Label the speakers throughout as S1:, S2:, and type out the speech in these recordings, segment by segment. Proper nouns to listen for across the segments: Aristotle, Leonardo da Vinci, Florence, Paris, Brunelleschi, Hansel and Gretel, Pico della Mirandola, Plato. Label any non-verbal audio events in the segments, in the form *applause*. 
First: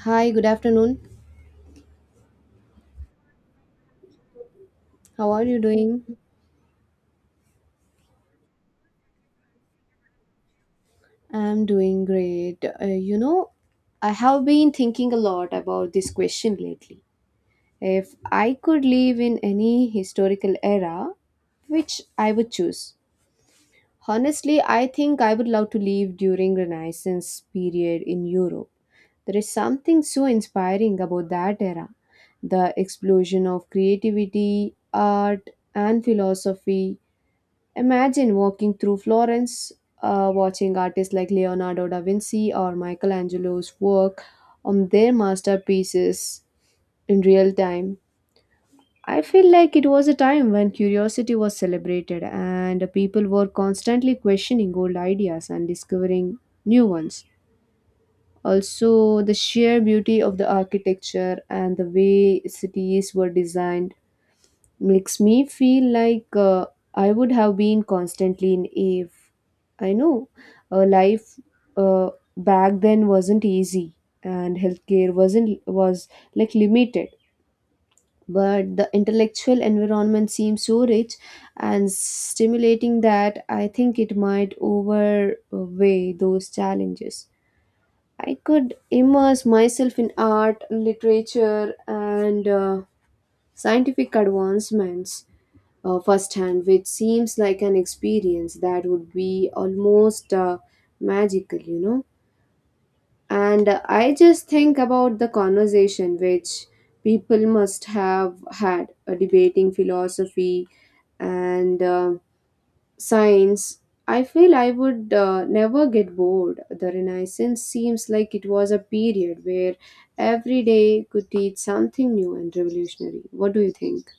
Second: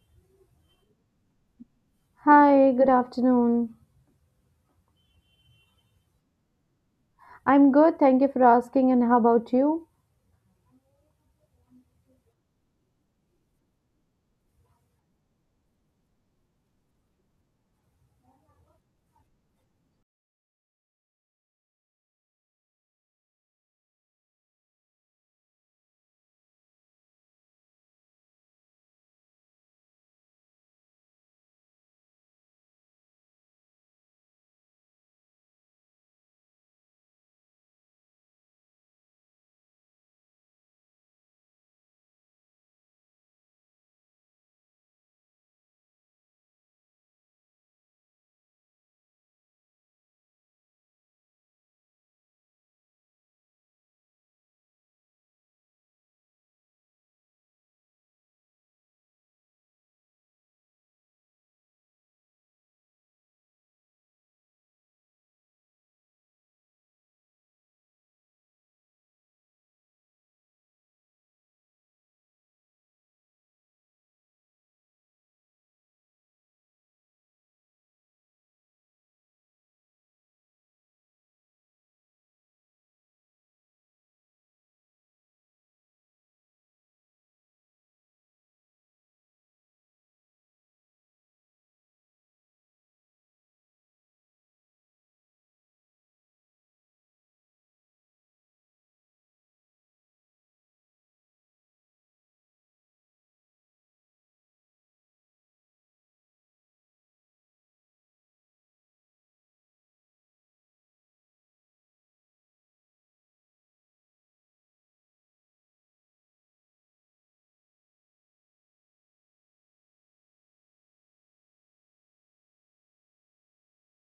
S1: Hi, good afternoon.
S2: Hi, good afternoon.
S1: How are you doing?
S2: I'm good, thank you for asking. And how about you?
S1: I'm doing great. I have been thinking a lot about this question lately. If I could live in any historical era, which I would choose? Honestly, I think I would love to live during Renaissance period in Europe. There is something so inspiring about that era. The explosion of creativity, art, and philosophy. Imagine walking through Florence, watching artists like Leonardo da Vinci or Michelangelo's work on their masterpieces in real time. I feel like it was a time when curiosity was celebrated and people were constantly questioning old ideas and discovering new ones. Also, the sheer beauty of the architecture and the way cities were designed makes me feel like I would have been constantly in Ave. I know, life uh, back then wasn't easy and healthcare wasn't was like limited, but the intellectual environment seems so rich and stimulating that I think it might overweigh those challenges. I could immerse myself in art, literature, and scientific advancements, firsthand, which seems like an experience that would be almost magical, And I just think about the conversation which people must have had, debating philosophy and science. I feel I would never get bored. The Renaissance seems like it was a period where every day could teach something new and revolutionary. What do you think?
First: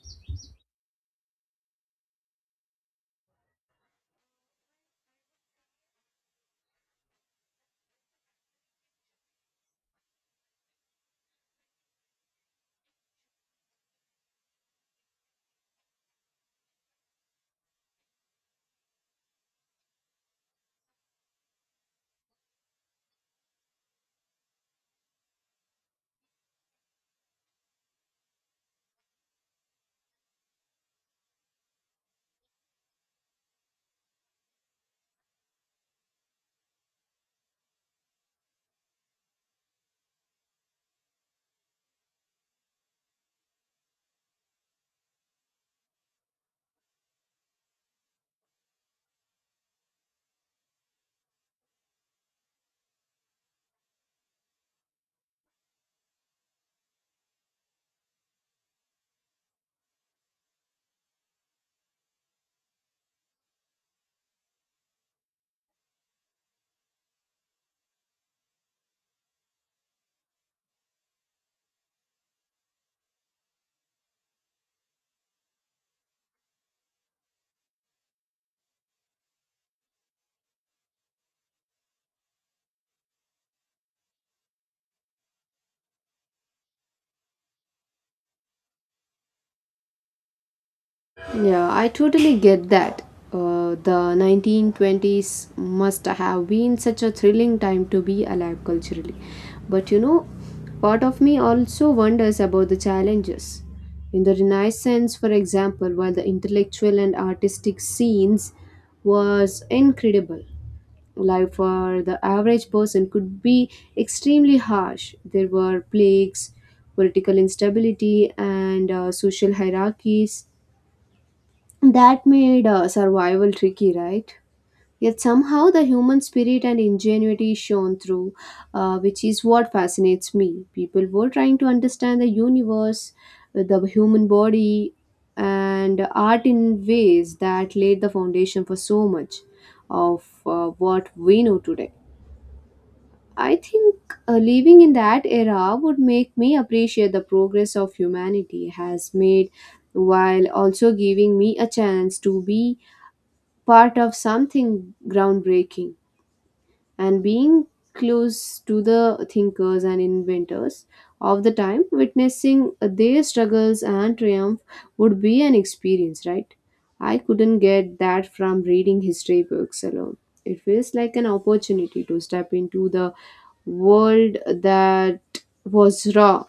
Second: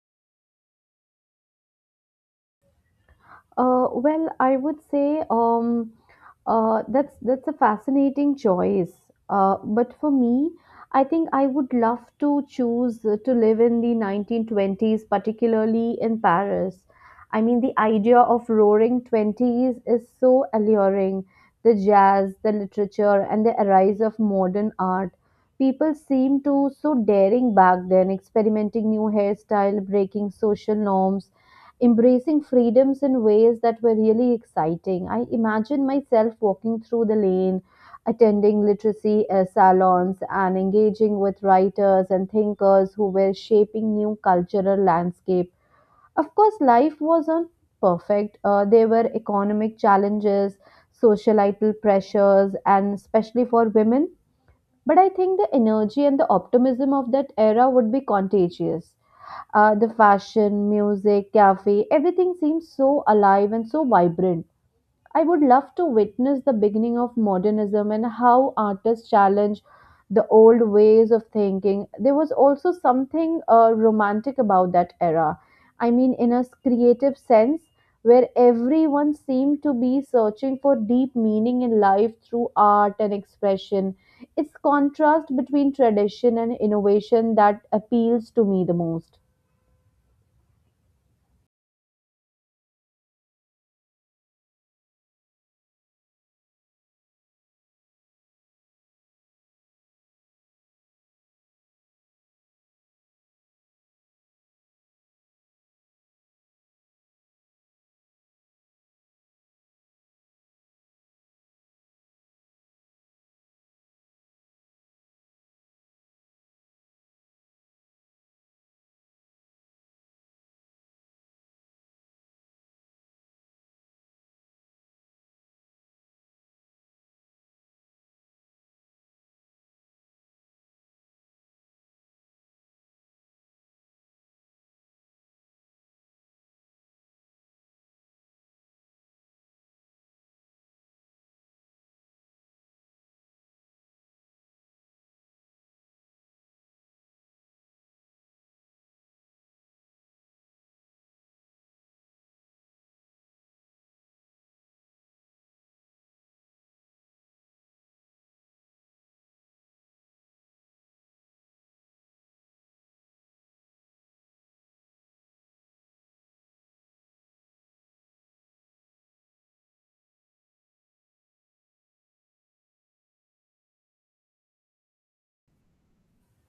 S2: Well, I would say that's a fascinating choice. But for me, I think I would love to choose to live in the 1920s, particularly in Paris. I mean, the idea of roaring 20s is so alluring. The jazz, the literature, and the rise of modern art. People seemed to so daring back then, experimenting new hairstyle, breaking social norms embracing freedoms in ways that were really exciting. I imagine myself walking through the lane, attending literacy salons, and engaging with writers and thinkers who were shaping new cultural landscape. Of course, life wasn't perfect. There were economic challenges, societal pressures, and especially for women. But I think the energy and the optimism of that era would be contagious. The fashion, music, cafe, everything seems so alive and so vibrant. I would love to witness the beginning of modernism and how artists challenge the old ways of thinking. There was also something romantic about that era. I mean, in a creative sense, where everyone seemed to be searching for deep meaning in life through art and expression. It's contrast between tradition and innovation that appeals to me the most.
S1: Yeah, I totally get that. The 1920s must have been such a thrilling time to be alive culturally. But part of me also wonders about the challenges. In the Renaissance, for example, while the intellectual and artistic scenes was incredible, life for the average person could be extremely harsh. There were plagues, political instability, and social hierarchies that made survival tricky, right? Yet somehow the human spirit and ingenuity is shown through, which is what fascinates me. People were trying to understand the universe, the human body, and art in ways that laid the foundation for so much of what we know today. I think living in that era would make me appreciate the progress of humanity has made, while also giving me a chance to be part of something groundbreaking, and being close to the thinkers and inventors of the time, witnessing their struggles and triumph would be an experience, right? I couldn't get that from reading history books alone. It feels like an opportunity to step into the world that was raw,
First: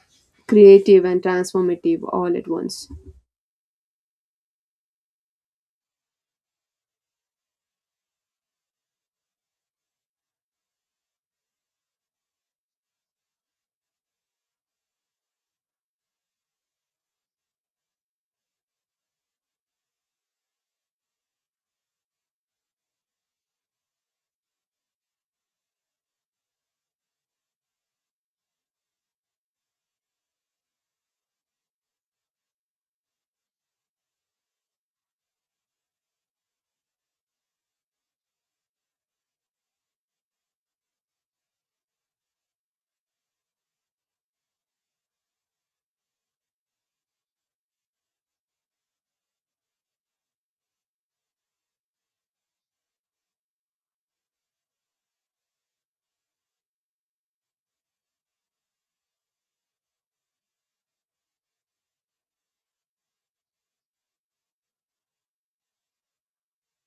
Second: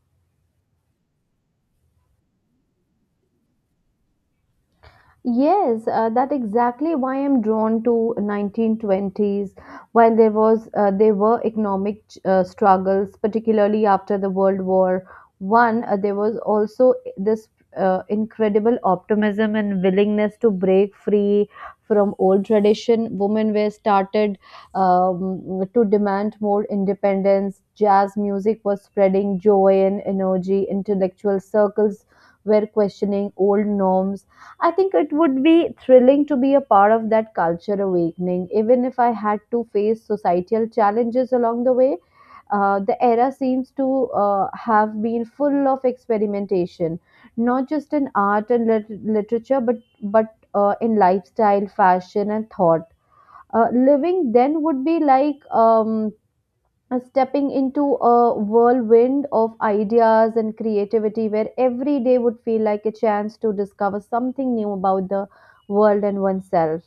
S1: creative, and transformative all at once.
S2: Yes, that exactly why I'm drawn to 1920s. While there was There were economic struggles, particularly after the World War I, there was also this incredible optimism and willingness to break free from old tradition. Women were started to demand more independence. Jazz music was spreading joy and energy. Intellectual circles were questioning old norms. I think it would be thrilling to be a part of that culture awakening, even if I had to face societal challenges along the way. The era seems to have been full of experimentation, not just in art and literature, but in lifestyle, fashion, and thought. Living then would be like stepping into a whirlwind of ideas and creativity where every day would feel like a chance to discover something new about the world and oneself,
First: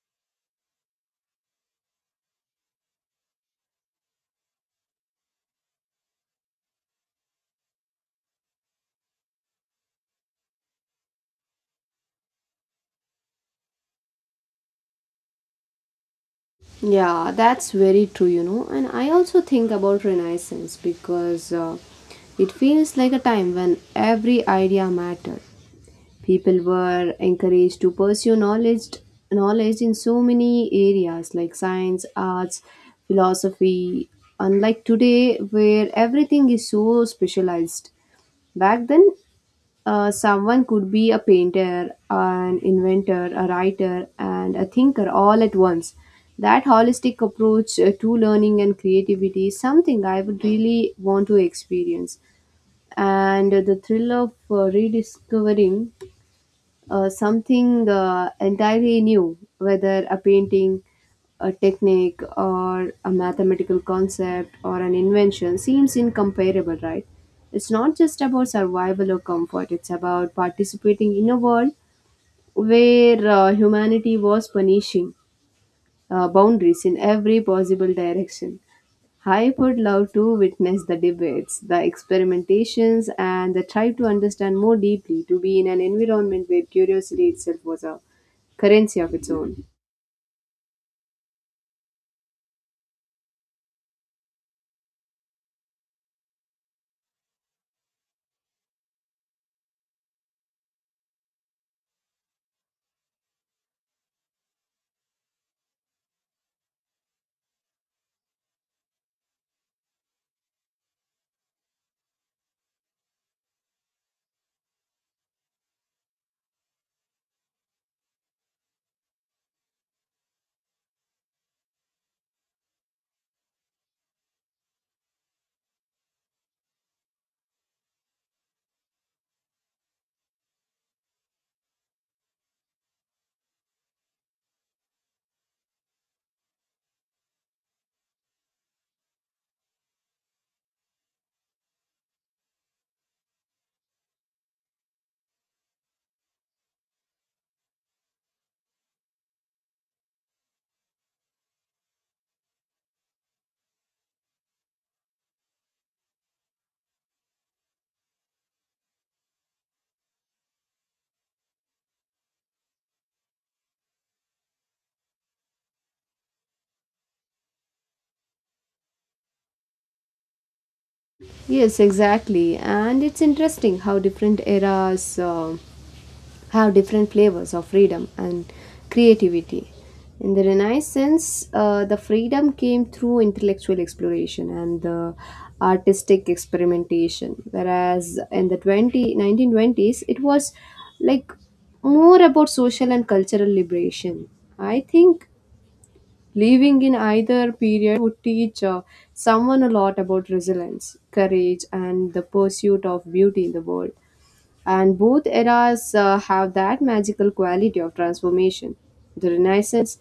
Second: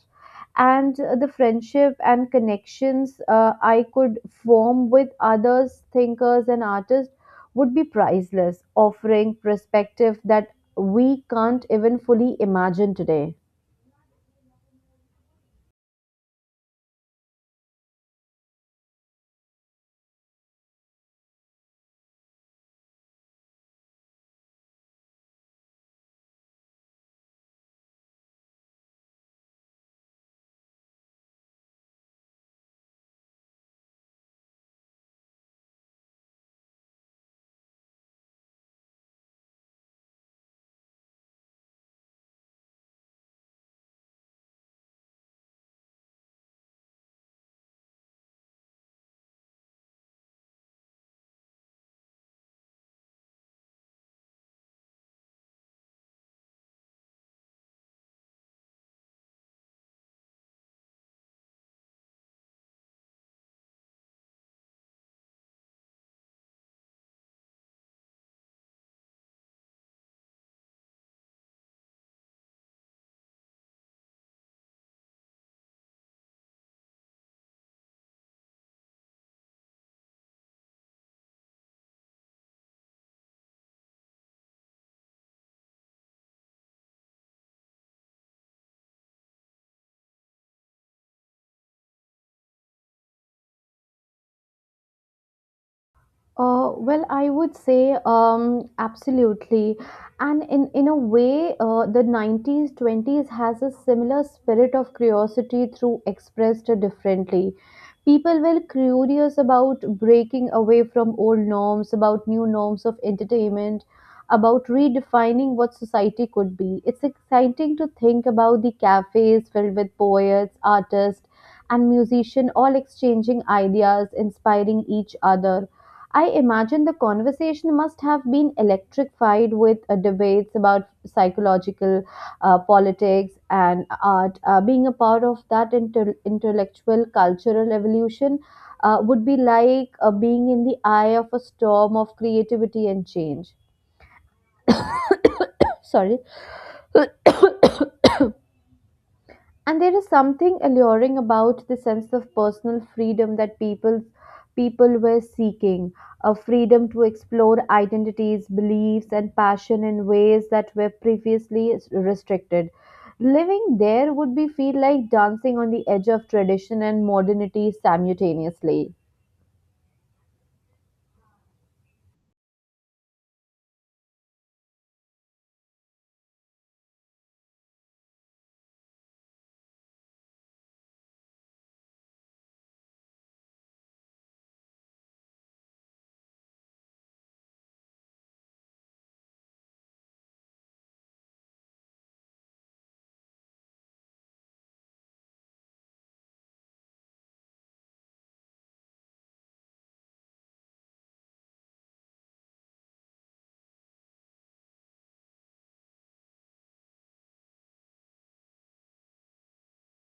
S2: and the friendship and connections I could form with others thinkers and artists would be priceless, offering perspective that we can't even fully imagine today.
S1: Yeah, that's very true. And I also think about Renaissance because it feels like a time when every idea mattered. People were encouraged to pursue knowledge in so many areas like science, arts, philosophy. Unlike today, where everything is so specialized. Back then, someone could be a painter, an inventor, a writer, and a thinker all at once. That holistic approach to learning and creativity is something I would really want to experience. And the thrill of rediscovering something entirely new, whether a painting, a technique, or a mathematical concept or an invention, seems incomparable, right? It's not just about survival or comfort, it's about participating in a world where humanity was punishing boundaries in every possible direction. I would love to witness the debates, the experimentations, and the try to understand more deeply, to be in an environment where curiosity itself was a currency of its own.
S2: Well, I would say absolutely. And in a way, the 90s, 20s has a similar spirit of curiosity through expressed differently. People were curious about breaking away from old norms, about new norms of entertainment, about redefining what society could be. It's exciting to think about the cafes filled with poets, artists, and musicians all exchanging ideas, inspiring each other. I imagine the conversation must have been electrified with debates about psychological politics and art. Being a part of that intellectual cultural evolution would be like being in the eye of a storm of creativity and change. *coughs* Sorry. *coughs* And there is something alluring about the sense of personal freedom that people were seeking, a freedom to explore identities beliefs and passion in ways that were previously restricted. Living there would be feel like dancing on the edge of tradition and modernity simultaneously.
S1: Yes, exactly. And it's interesting how different eras have different flavors of freedom and creativity. In the Renaissance, the freedom came through intellectual exploration and the artistic experimentation, whereas in the twenty nineteen twenties, it was like more about social and cultural liberation. I think living in either period would teach someone a lot about resilience, courage, and the pursuit of beauty in the world. And both eras have that magical quality of transformation. The Renaissance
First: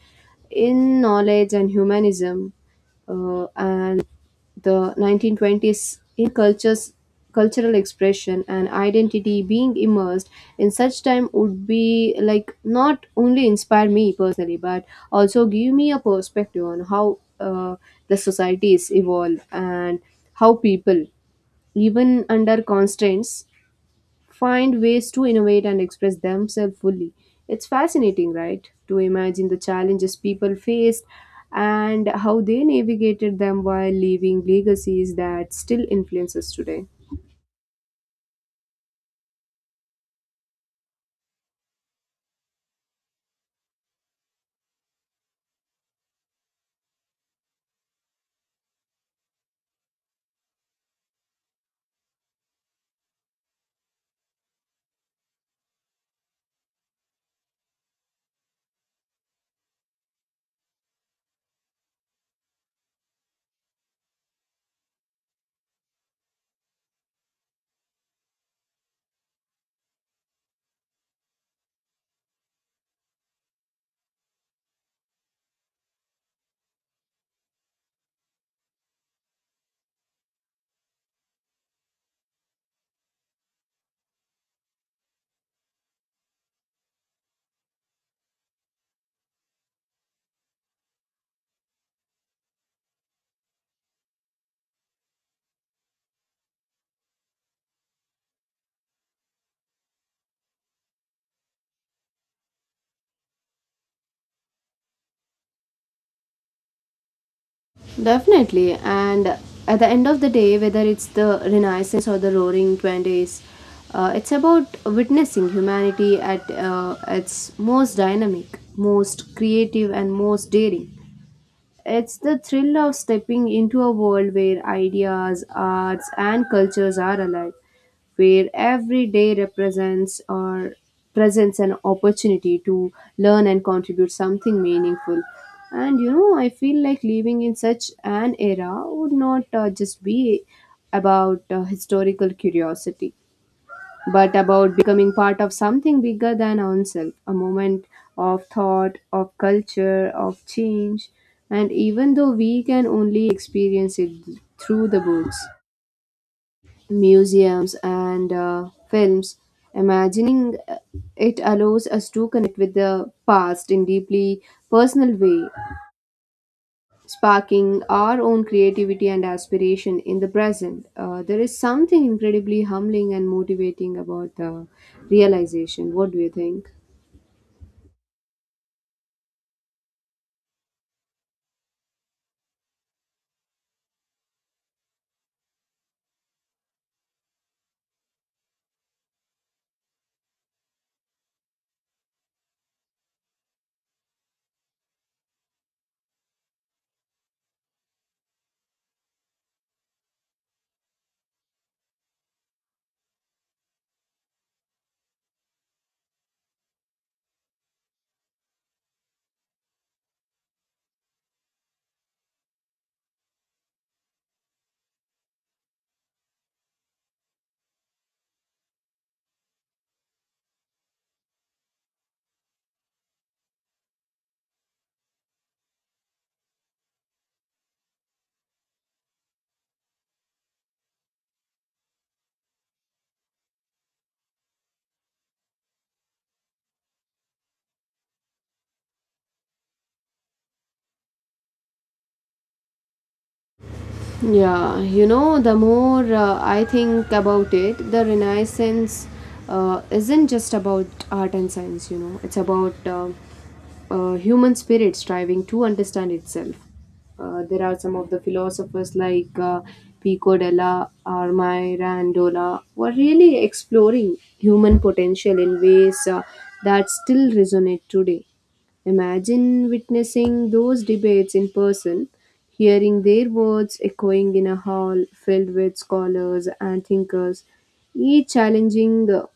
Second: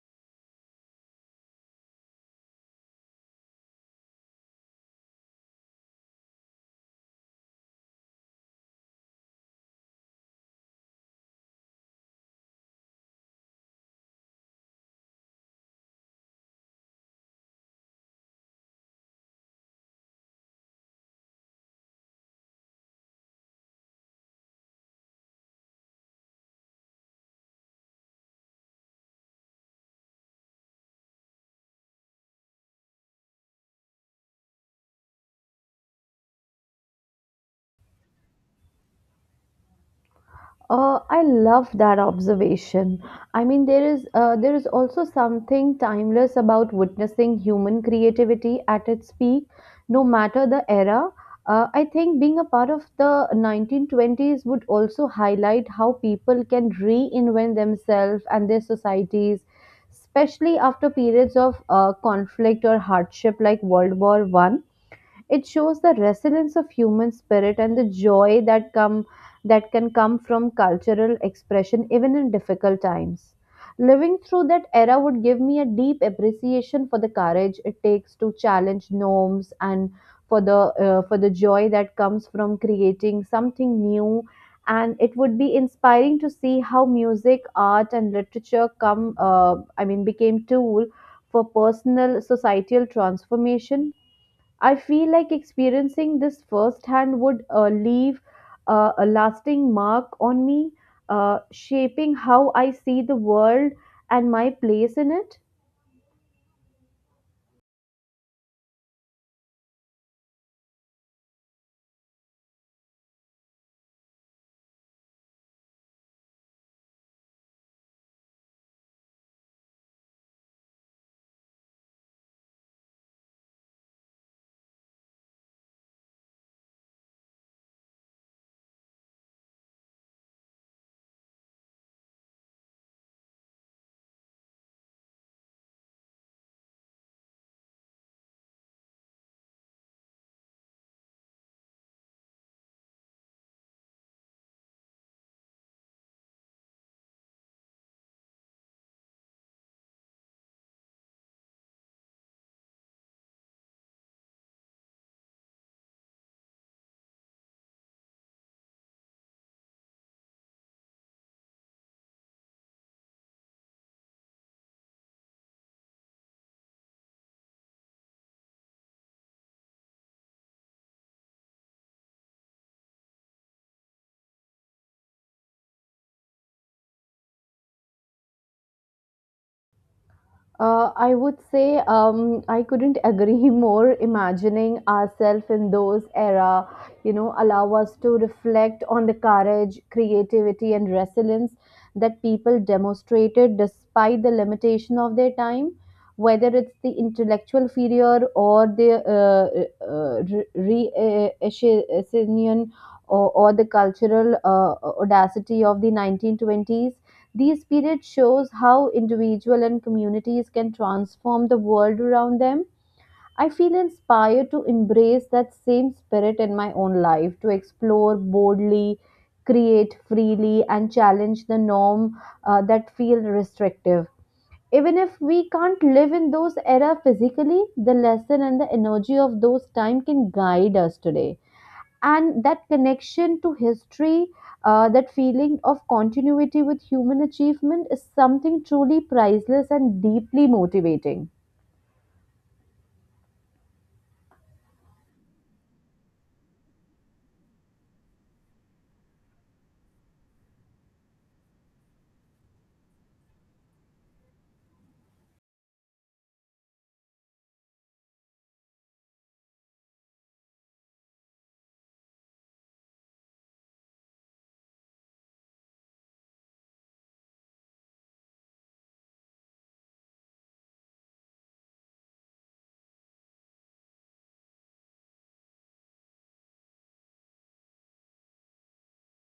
S1: in knowledge and humanism, and the 1920s in cultures, cultural expression, and identity, being immersed in such time would be like not only inspire me personally, but also give me a perspective on how the societies evolve and how people, even under constraints, find ways to innovate and express themselves fully. It's fascinating, right, to imagine the challenges people faced and how they navigated them while leaving legacies that still influence us today.
S2: I love that observation. I mean, there is also something timeless about witnessing human creativity at its peak, no matter the era. I think being a part of the 1920s would also highlight how people can reinvent themselves and their societies, especially after periods of conflict or hardship like World War I. It shows the resilience of human spirit and the joy that can come from cultural expression even in difficult times. Living through that era would give me a deep appreciation for the courage it takes to challenge norms and for the for the joy that comes from creating something new, and it would be inspiring to see how music art and literature come I mean became tool for personal societal transformation. I feel like experiencing this firsthand would leave a lasting mark on me, shaping how I see the world and my place in it.
S1: Definitely, and at the end of the day, whether it's the Renaissance or the Roaring Twenties, it's about witnessing humanity at its most dynamic, most creative, and most daring. It's the thrill of stepping into a world where ideas, arts, and cultures are alive, where every day represents or presents an opportunity to learn and contribute something meaningful. And I feel like living in such an era would not just be about historical curiosity, but about becoming part of something bigger than oneself, a moment of thought, of culture, of change. And even though we can only experience it through the books, museums, and films, imagining it allows us to connect with the past in deeply personal way, sparking our own creativity and aspiration in the present. There is something incredibly humbling and motivating about the realization. What do you think?
S2: I would say I couldn't agree *laughs* more. Imagining ourselves in those era, you know, allow us to reflect on the courage, creativity, and resilience that people demonstrated despite the limitation of their time. Whether it's the intellectual failure or the uh, reaction or the cultural audacity of the 1920s, these periods shows how individual and communities can transform the world around them. I feel inspired to embrace that same spirit in my own life, to explore boldly, create freely, and challenge the norm that feel restrictive. Even if we can't live in those era physically, the lesson and the energy of those time can guide us today, and that connection to history, that feeling of continuity with human achievement is something truly priceless and deeply motivating.
S1: Yeah, the more I think about it, the Renaissance isn't just about art and science, it's about human spirit striving to understand itself. There are some of the philosophers like Pico della Mirandola were really exploring human potential in ways that still resonate today. Imagine witnessing those debates in person, hearing their words echoing in a hall filled with scholars and thinkers, each challenging the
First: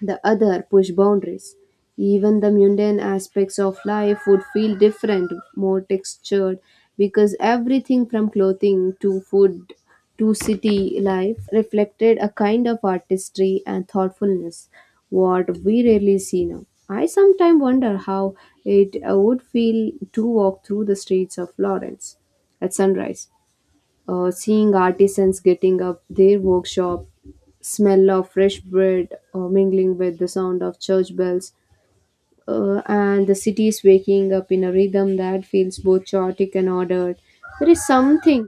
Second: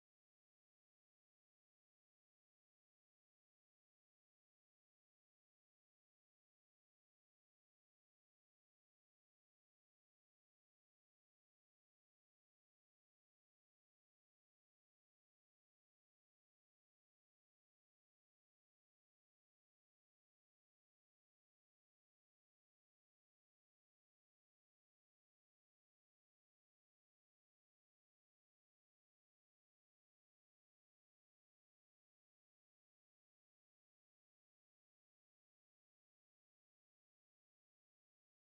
S1: the other push boundaries. Even the mundane aspects of life would feel different, more textured, because everything from clothing to food to city life reflected a kind of artistry and thoughtfulness, what we rarely see now. I sometimes wonder how it would feel to walk through the streets of Florence at sunrise, seeing artisans getting up their workshop, smell of fresh bread mingling with the sound of church bells, and the city is waking up in a rhythm that feels both chaotic and ordered. There is something,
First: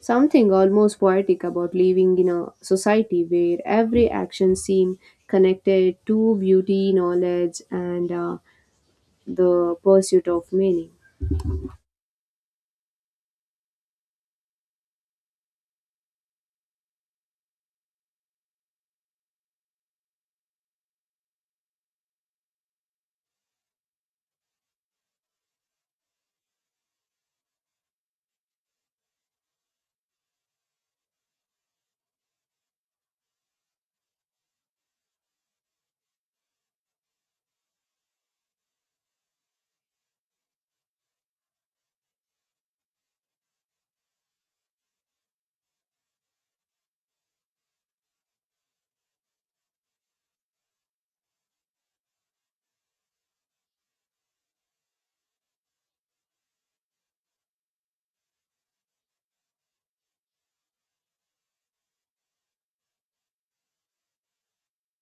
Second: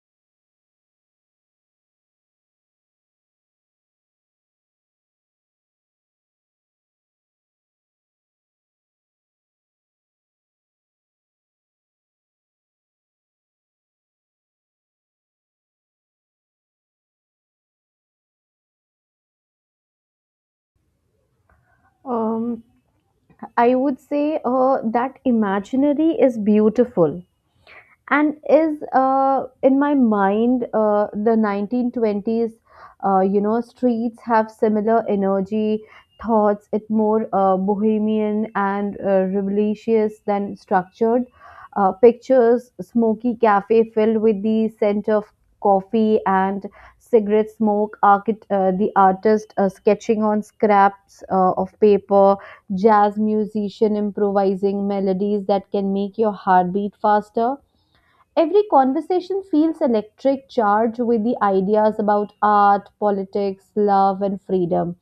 S1: something almost poetic about living in a society where every action seems connected to beauty, knowledge, and the pursuit of meaning.
S2: um, I would say that imaginary is beautiful, and is in my mind the 1920s you know streets have similar energy thoughts, it more bohemian and rebellious than structured. Pictures smoky cafe filled with the scent of coffee and cigarette smoke, the artist sketching on scraps of paper, jazz musician improvising melodies that can make your heart beat faster. Every conversation feels electric, charged with the ideas about art, politics, love, and freedom.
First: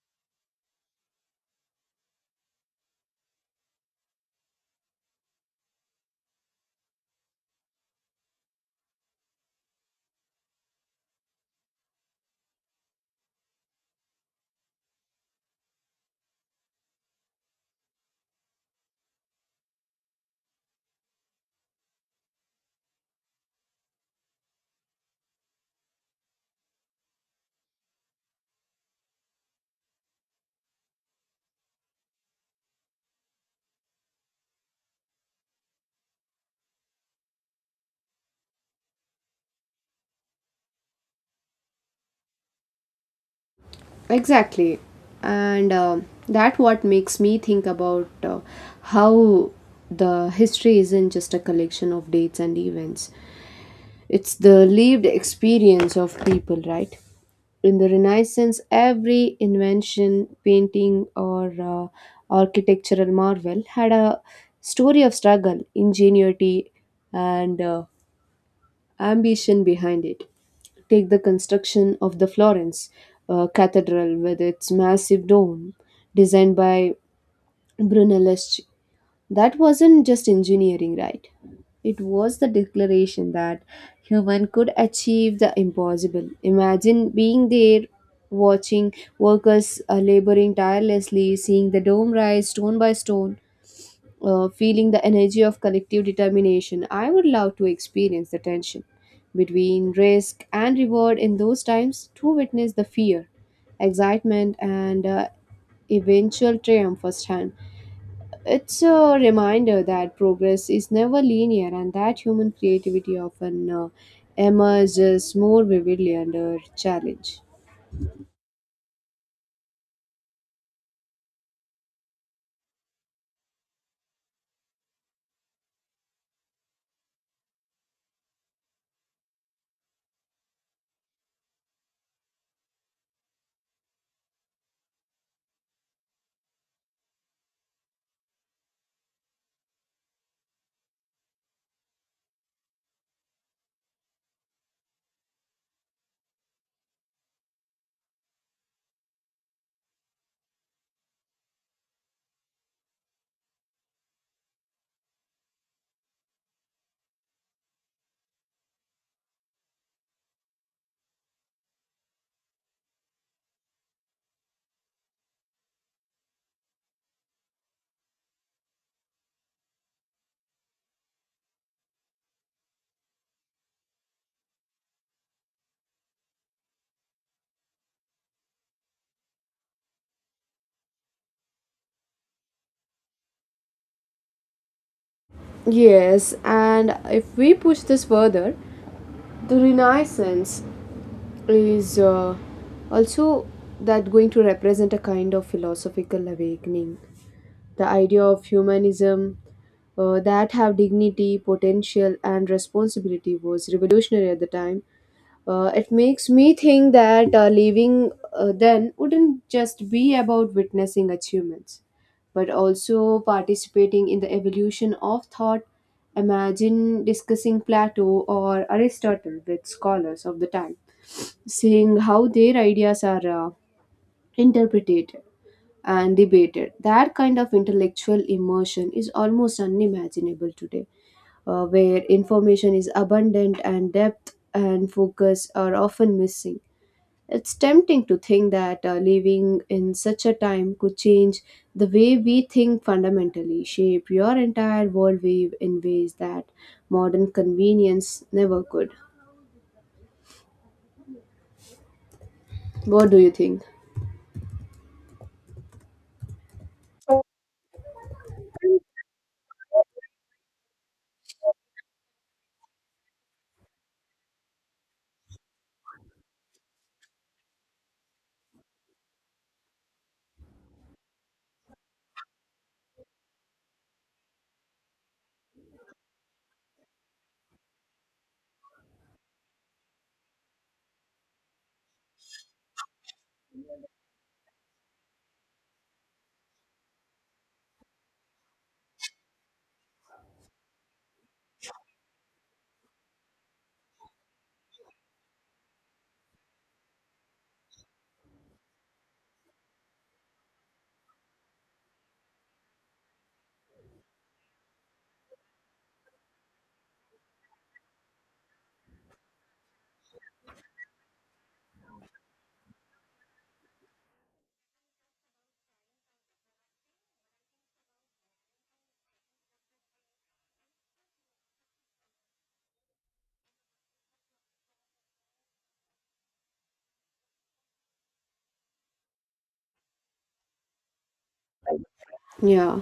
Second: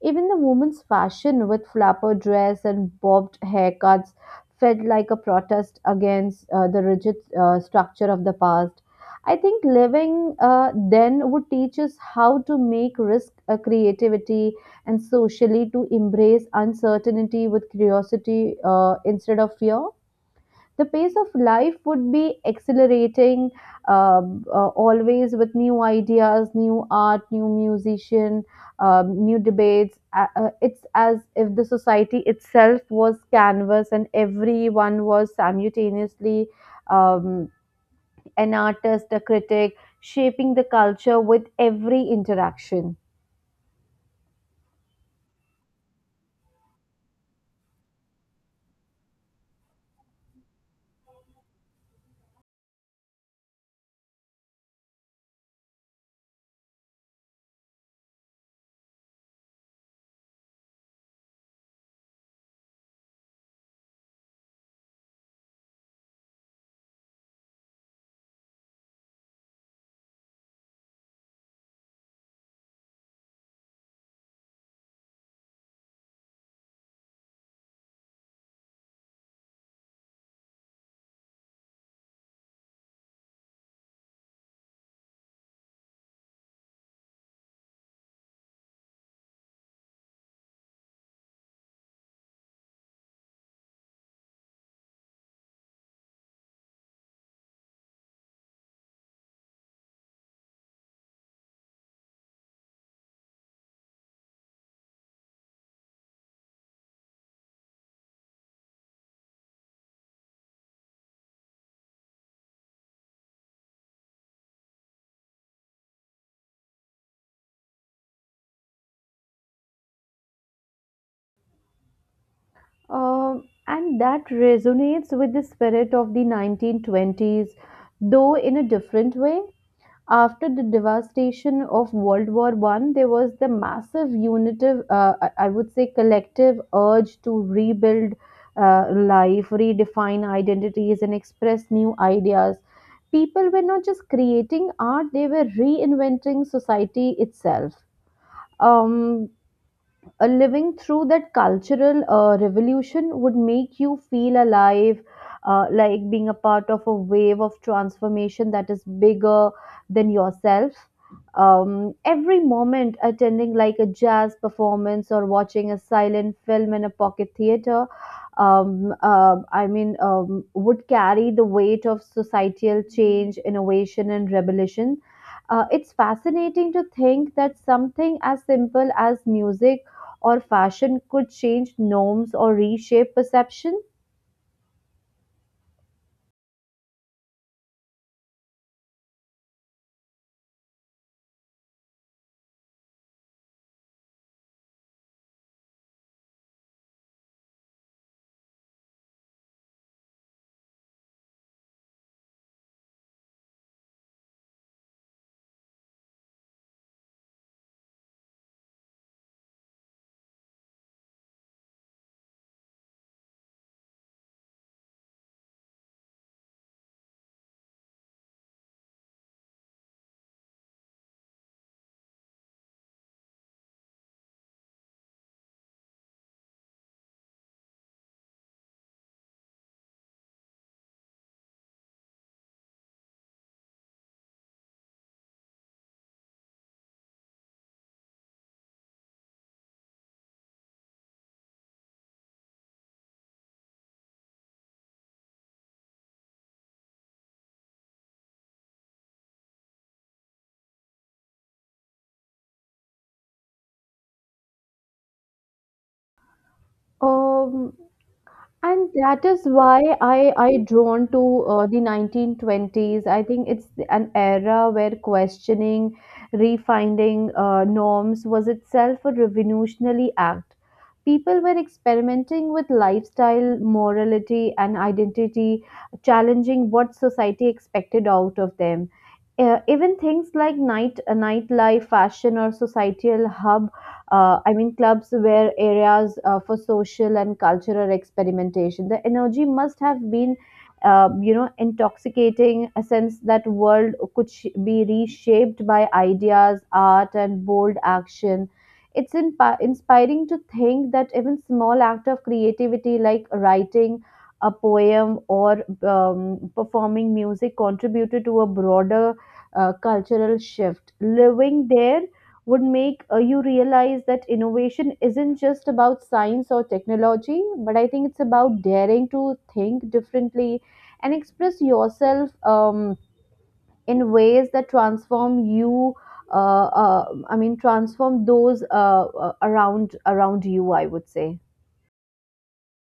S2: Even the woman's fashion with flapper dress and bobbed haircuts felt like a protest against the rigid structure of the past. I think living then would teach us how to make risk, creativity, and socially to embrace uncertainty with curiosity instead of fear. The pace of life would be accelerating, always with new ideas new art new musician, new debates. It's as if the society itself was canvas and everyone was simultaneously um, an artist a critic, shaping the culture with every interaction.
S1: Exactly. And that what makes me think about how the history isn't just a collection of dates and events. It's the lived experience of people, right? In the Renaissance, every invention, painting, or architectural marvel had a story of struggle, ingenuity, and ambition behind it. Take the construction of the Florence Cathedral with its massive dome designed by Brunelleschi. That wasn't just engineering, right? It was the declaration that human could achieve the impossible. Imagine being there, watching workers laboring tirelessly, seeing the dome rise stone by stone, feeling the energy of collective determination. I would love to experience the tension between risk and reward in those times, to witness the fear, excitement, and eventual triumph firsthand. It's a reminder that progress is never linear and that human creativity often emerges more vividly under challenge.
S2: And that resonates with the spirit of the 1920s though in a different way. After the devastation of World War I, there was the massive unitive, I would say, collective urge to rebuild uh, life, redefine identities, and express new ideas. People were not just creating art; they were reinventing society itself. Um, Living through that cultural revolution would make you feel alive, like being a part of a wave of transformation that is bigger than yourself. Every moment attending like a jazz performance or watching a silent film in a pocket theater, would carry the weight of societal change, innovation, and revolution. It's fascinating to think that something as simple as music or fashion could change norms or reshape perception?
S1: Yes, and if we push this further, the Renaissance is also that going to represent a kind of philosophical awakening. The idea of humanism that have dignity, potential, and responsibility was revolutionary at the time. It makes me think that living then wouldn't just be about witnessing achievements, but also participating in the evolution of thought. Imagine discussing Plato or Aristotle with scholars of the time, seeing how their ideas are interpreted and debated. That kind of intellectual immersion is almost unimaginable today, where information is abundant and depth and focus are often missing. It's tempting to think that living in such a time could change the way we think fundamentally, shape your entire worldview in ways that modern convenience never could. What do you think?
S2: Um, And that is why I drawn to the 1920s. I think it's an era where questioning, refining norms was itself a revolutionary act. People were experimenting with lifestyle, morality, and identity, challenging what society expected out of them. Even things like nightlife, fashion, or societal hub, clubs were areas for social and cultural experimentation. The energy must have been, you know, intoxicating, a sense that world could be reshaped by ideas, art, and bold action. It's inspiring to think that even small act of creativity, like writing a poem or performing music, contributed to a broader cultural shift. Living there would make you realize that innovation isn't just about science or technology, but I think it's about daring to think differently and express yourself in ways that transform you. Uh, uh, transform those around you. I would say.
S1: Yeah.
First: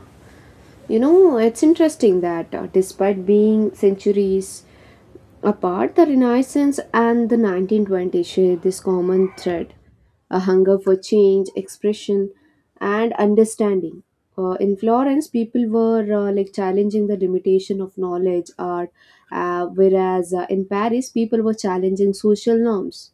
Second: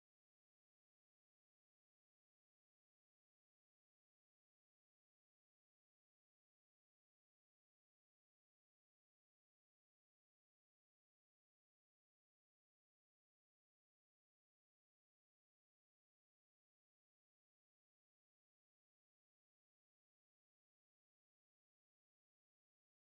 S1: It's interesting that despite being centuries apart, the Renaissance and the 1920s share this common thread, a hunger for change, expression, and understanding. In Florence, people were like challenging the limitation of knowledge, art, whereas in Paris, people were challenging social norms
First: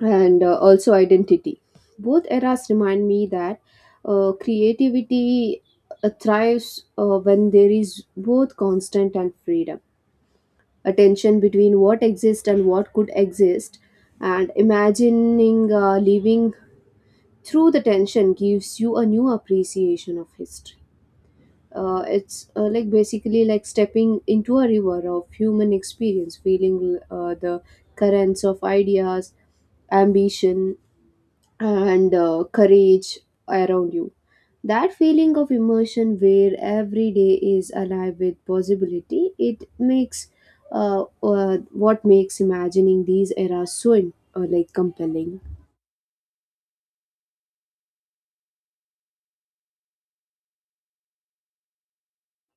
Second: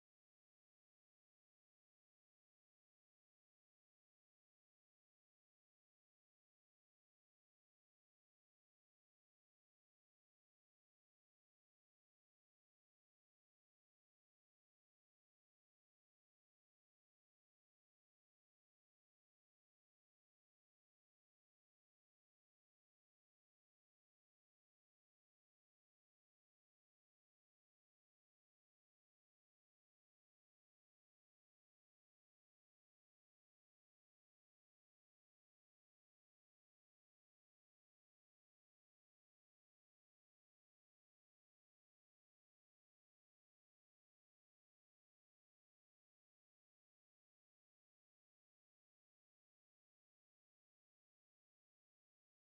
S1: and also identity. Both eras remind me that creativity thrives when there is both constant and freedom. A tension between what exists and what could exist, and imagining living through the tension gives you a new appreciation of history. It's like basically like stepping into a river of human experience, feeling the currents of ideas, ambition, and courage around you. That feeling of immersion, where every day is alive with possibility, it makes what makes imagining these eras so like compelling.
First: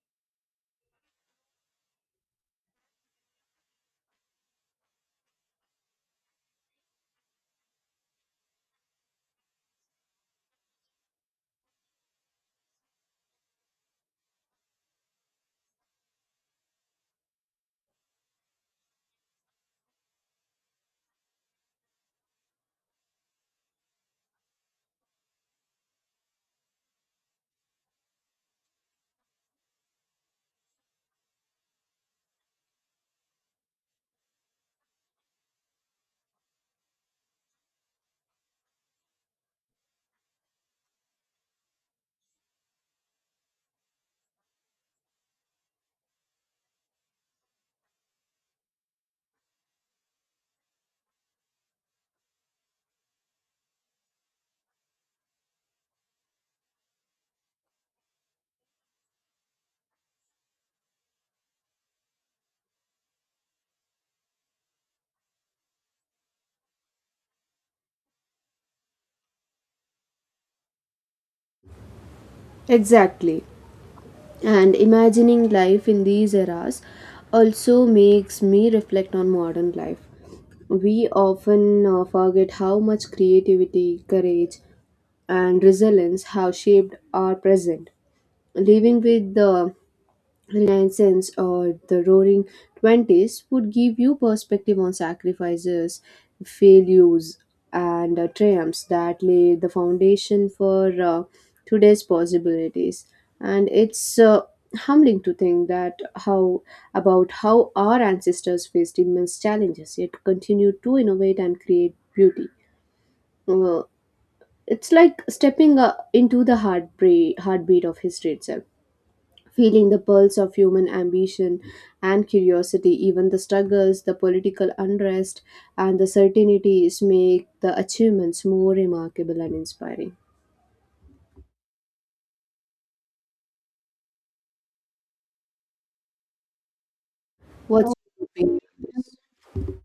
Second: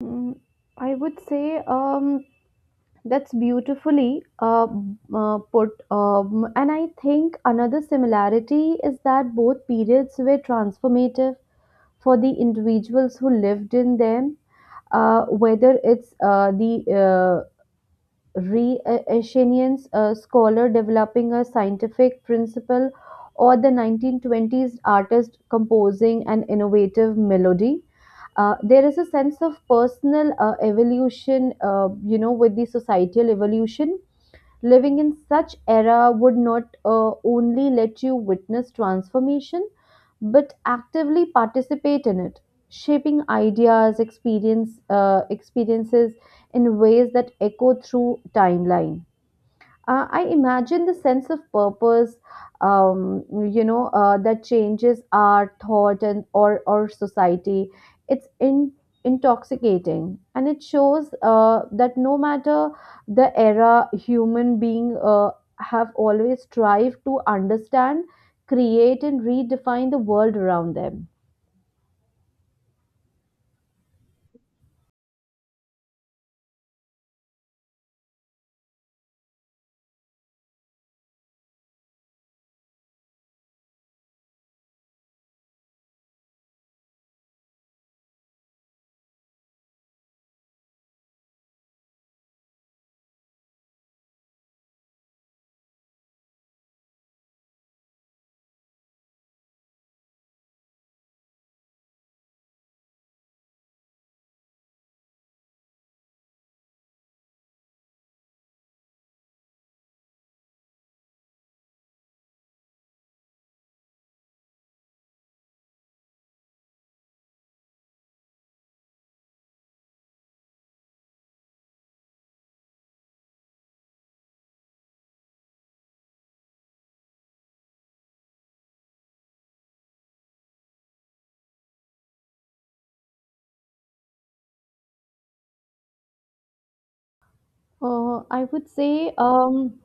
S2: Mm, I would say. That's beautifully put. And I think another similarity is that both periods were transformative for the individuals who lived in them, whether it's the Renaissance scholar developing a scientific principle, or the 1920s artist composing an innovative melody. There is a sense of personal evolution, you know, with the societal evolution. Living in such era would not only let you witness transformation, but actively participate in it, shaping ideas, experiences in ways that echo through timeline. I imagine the sense of purpose, um, you know, that changes our thought and or society. It's intoxicating, and it shows that no matter the era, human being have always strived to understand, create, and redefine the world around them.
S1: Exactly. And imagining life in these eras also makes me reflect on modern life. We often forget how much creativity, courage, and resilience have shaped our present. Living with the Reliance cents or the roaring 20s would give you perspective on sacrifices, failures, and triumphs that lay the foundation for today's possibilities. And it's humbling to think that how about how our ancestors faced immense challenges yet continued to innovate and create beauty. Uh, it's like stepping into the heartbeat of history itself, feeling the pulse of human ambition and curiosity. Even the struggles, the political unrest, and the certainties make the achievements more remarkable and inspiring. What's no,
S2: Uh,
S1: your
S2: I
S1: opinion?
S2: would say. Um,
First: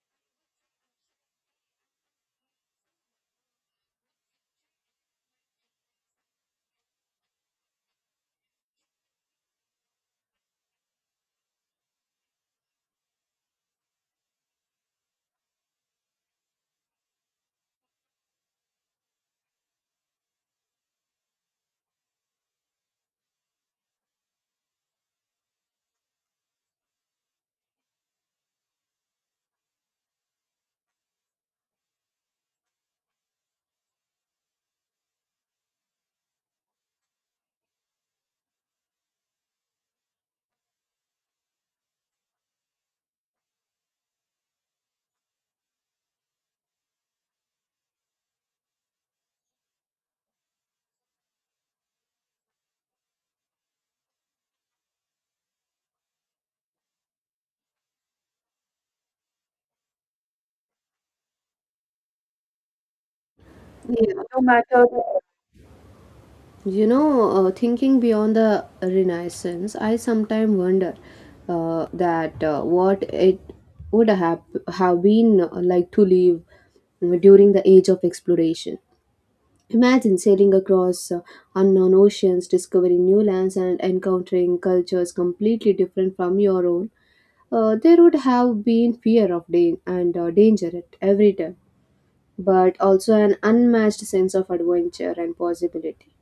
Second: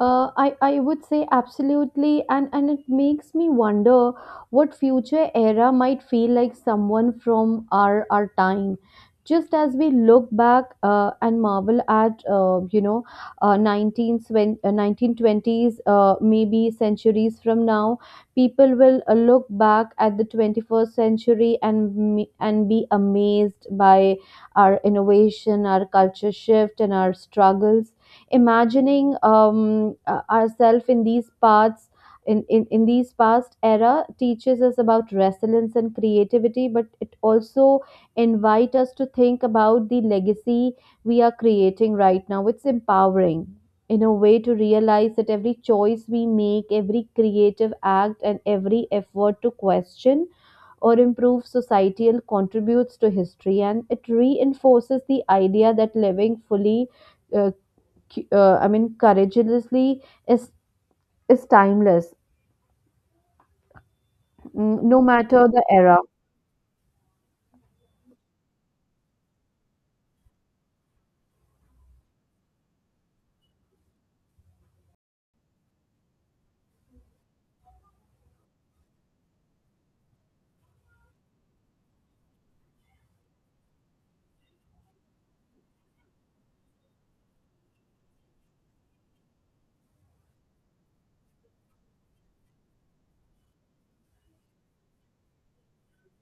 S2: I would say absolutely, and it makes me wonder what future era might feel like someone from our time. Just as we look back and marvel at, you know, 1920s, maybe centuries from now, people will look back at the 21st century and, and be amazed by our innovation, our culture shift, and our struggles. Imagining ourselves in these paths, in these past era teaches us about resilience and creativity, but it also invite us to think about the legacy we are creating right now. It's empowering in a way to realize that every choice we make, every creative act and every effort to question or improve societal contributes to history, and it reinforces the idea that living fully, uh, courageously, is is timeless,
S1: Yeah, no
S2: mm,
S1: matter
S2: no
S1: the-.
S2: matter the era.
S1: Thinking beyond the Renaissance, I sometimes wonder that what it would have been like to live during the age of exploration. Imagine sailing across unknown oceans, discovering new lands, and encountering cultures completely different from your own. There would have been fear of dan- and danger at every turn, but also an unmatched sense of adventure and possibility.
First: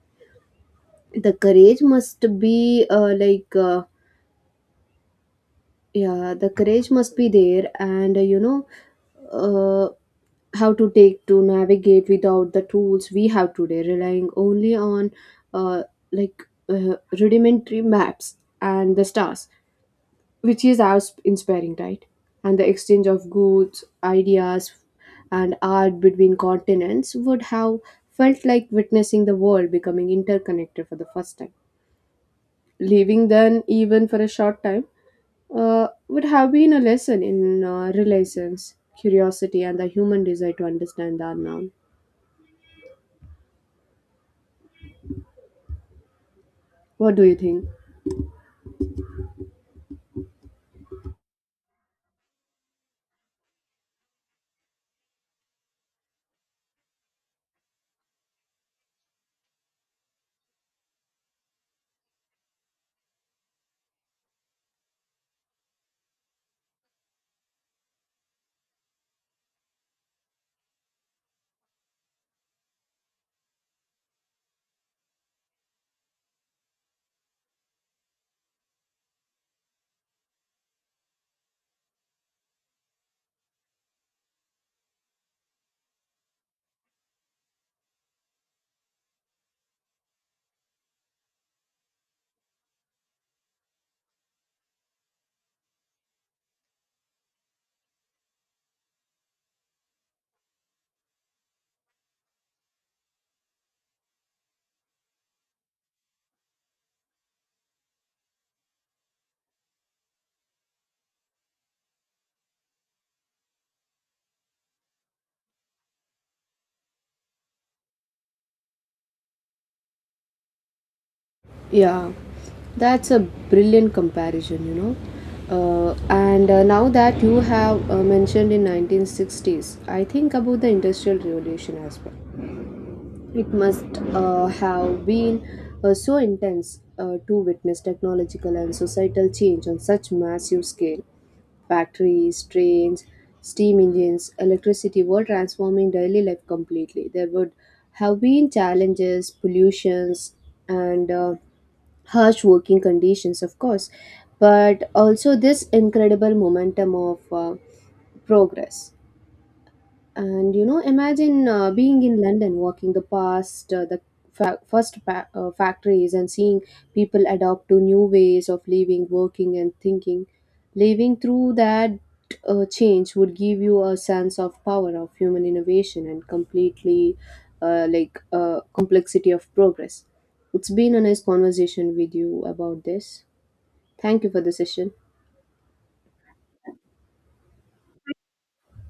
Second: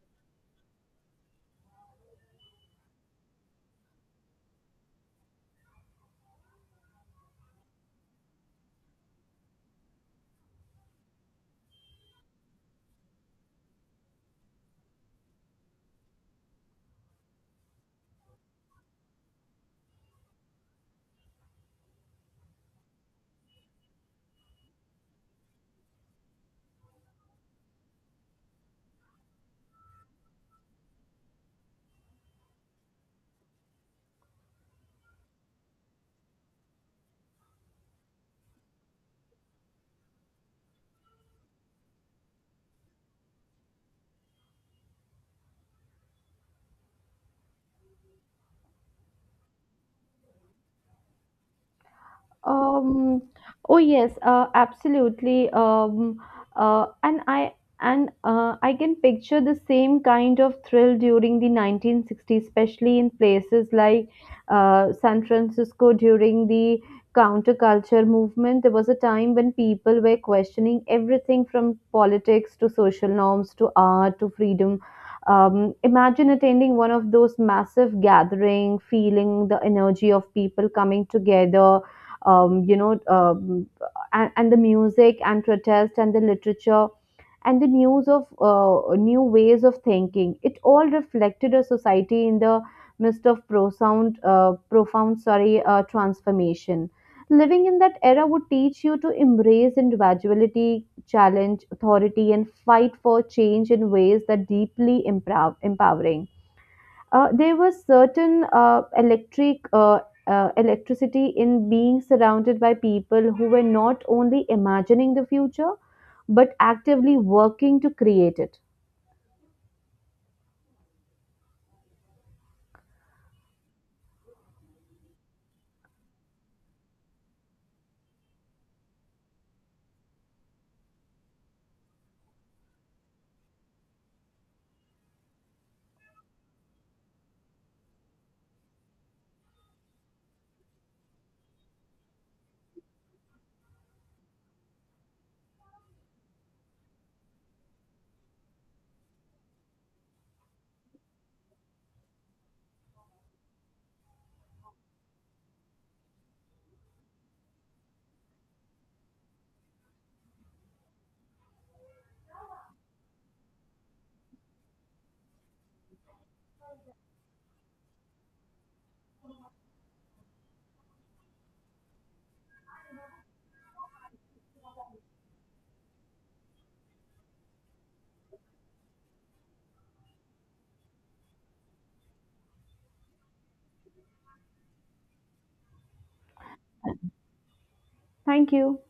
S1: The courage must be the courage must be there, and uh, how to take to navigate without the tools we have today, relying only on uh, rudimentary maps and the stars, which is as inspiring, right? And the exchange of goods, ideas, and art between continents would have felt like witnessing the world becoming interconnected for the first time. Leaving then even for a short time, would have been a lesson in relations, curiosity, and the human desire to understand the unknown. What do you think?
S2: Um, oh yes, absolutely. Uh, and I and I can picture the same kind of thrill during the 1960s, especially in places like San Francisco during the counterculture movement. There was a time when people were questioning everything from politics to social norms to art to freedom. Imagine attending one of those massive gathering, feeling the energy of people coming together, um, you know, um, and the music and protest and the literature and the news of new ways of thinking. It all reflected a society in the midst of profound, transformation. Living in that era would teach you to embrace individuality, challenge authority, and fight for change in ways that deeply empowering. There was certain electricity in being surrounded by people who were not only imagining the future but actively working to create it.
S1: Yeah, that's a brilliant comparison. And now that you have mentioned in 1960s, I think about the Industrial Revolution as well. It must have been so intense to witness technological and societal change on such massive scale. Factories, trains, steam engines, electricity were transforming daily life completely. There would have been challenges, pollutions, and harsh working conditions, of course, but also this incredible momentum of progress. And imagine being in London, walking the past the first factories and seeing people adopt to new ways of living, working, and thinking. Living through that change would give you a sense of power of human innovation and completely complexity of progress. It's been a nice conversation with you about this. Thank you for the session.
S2: Thank you.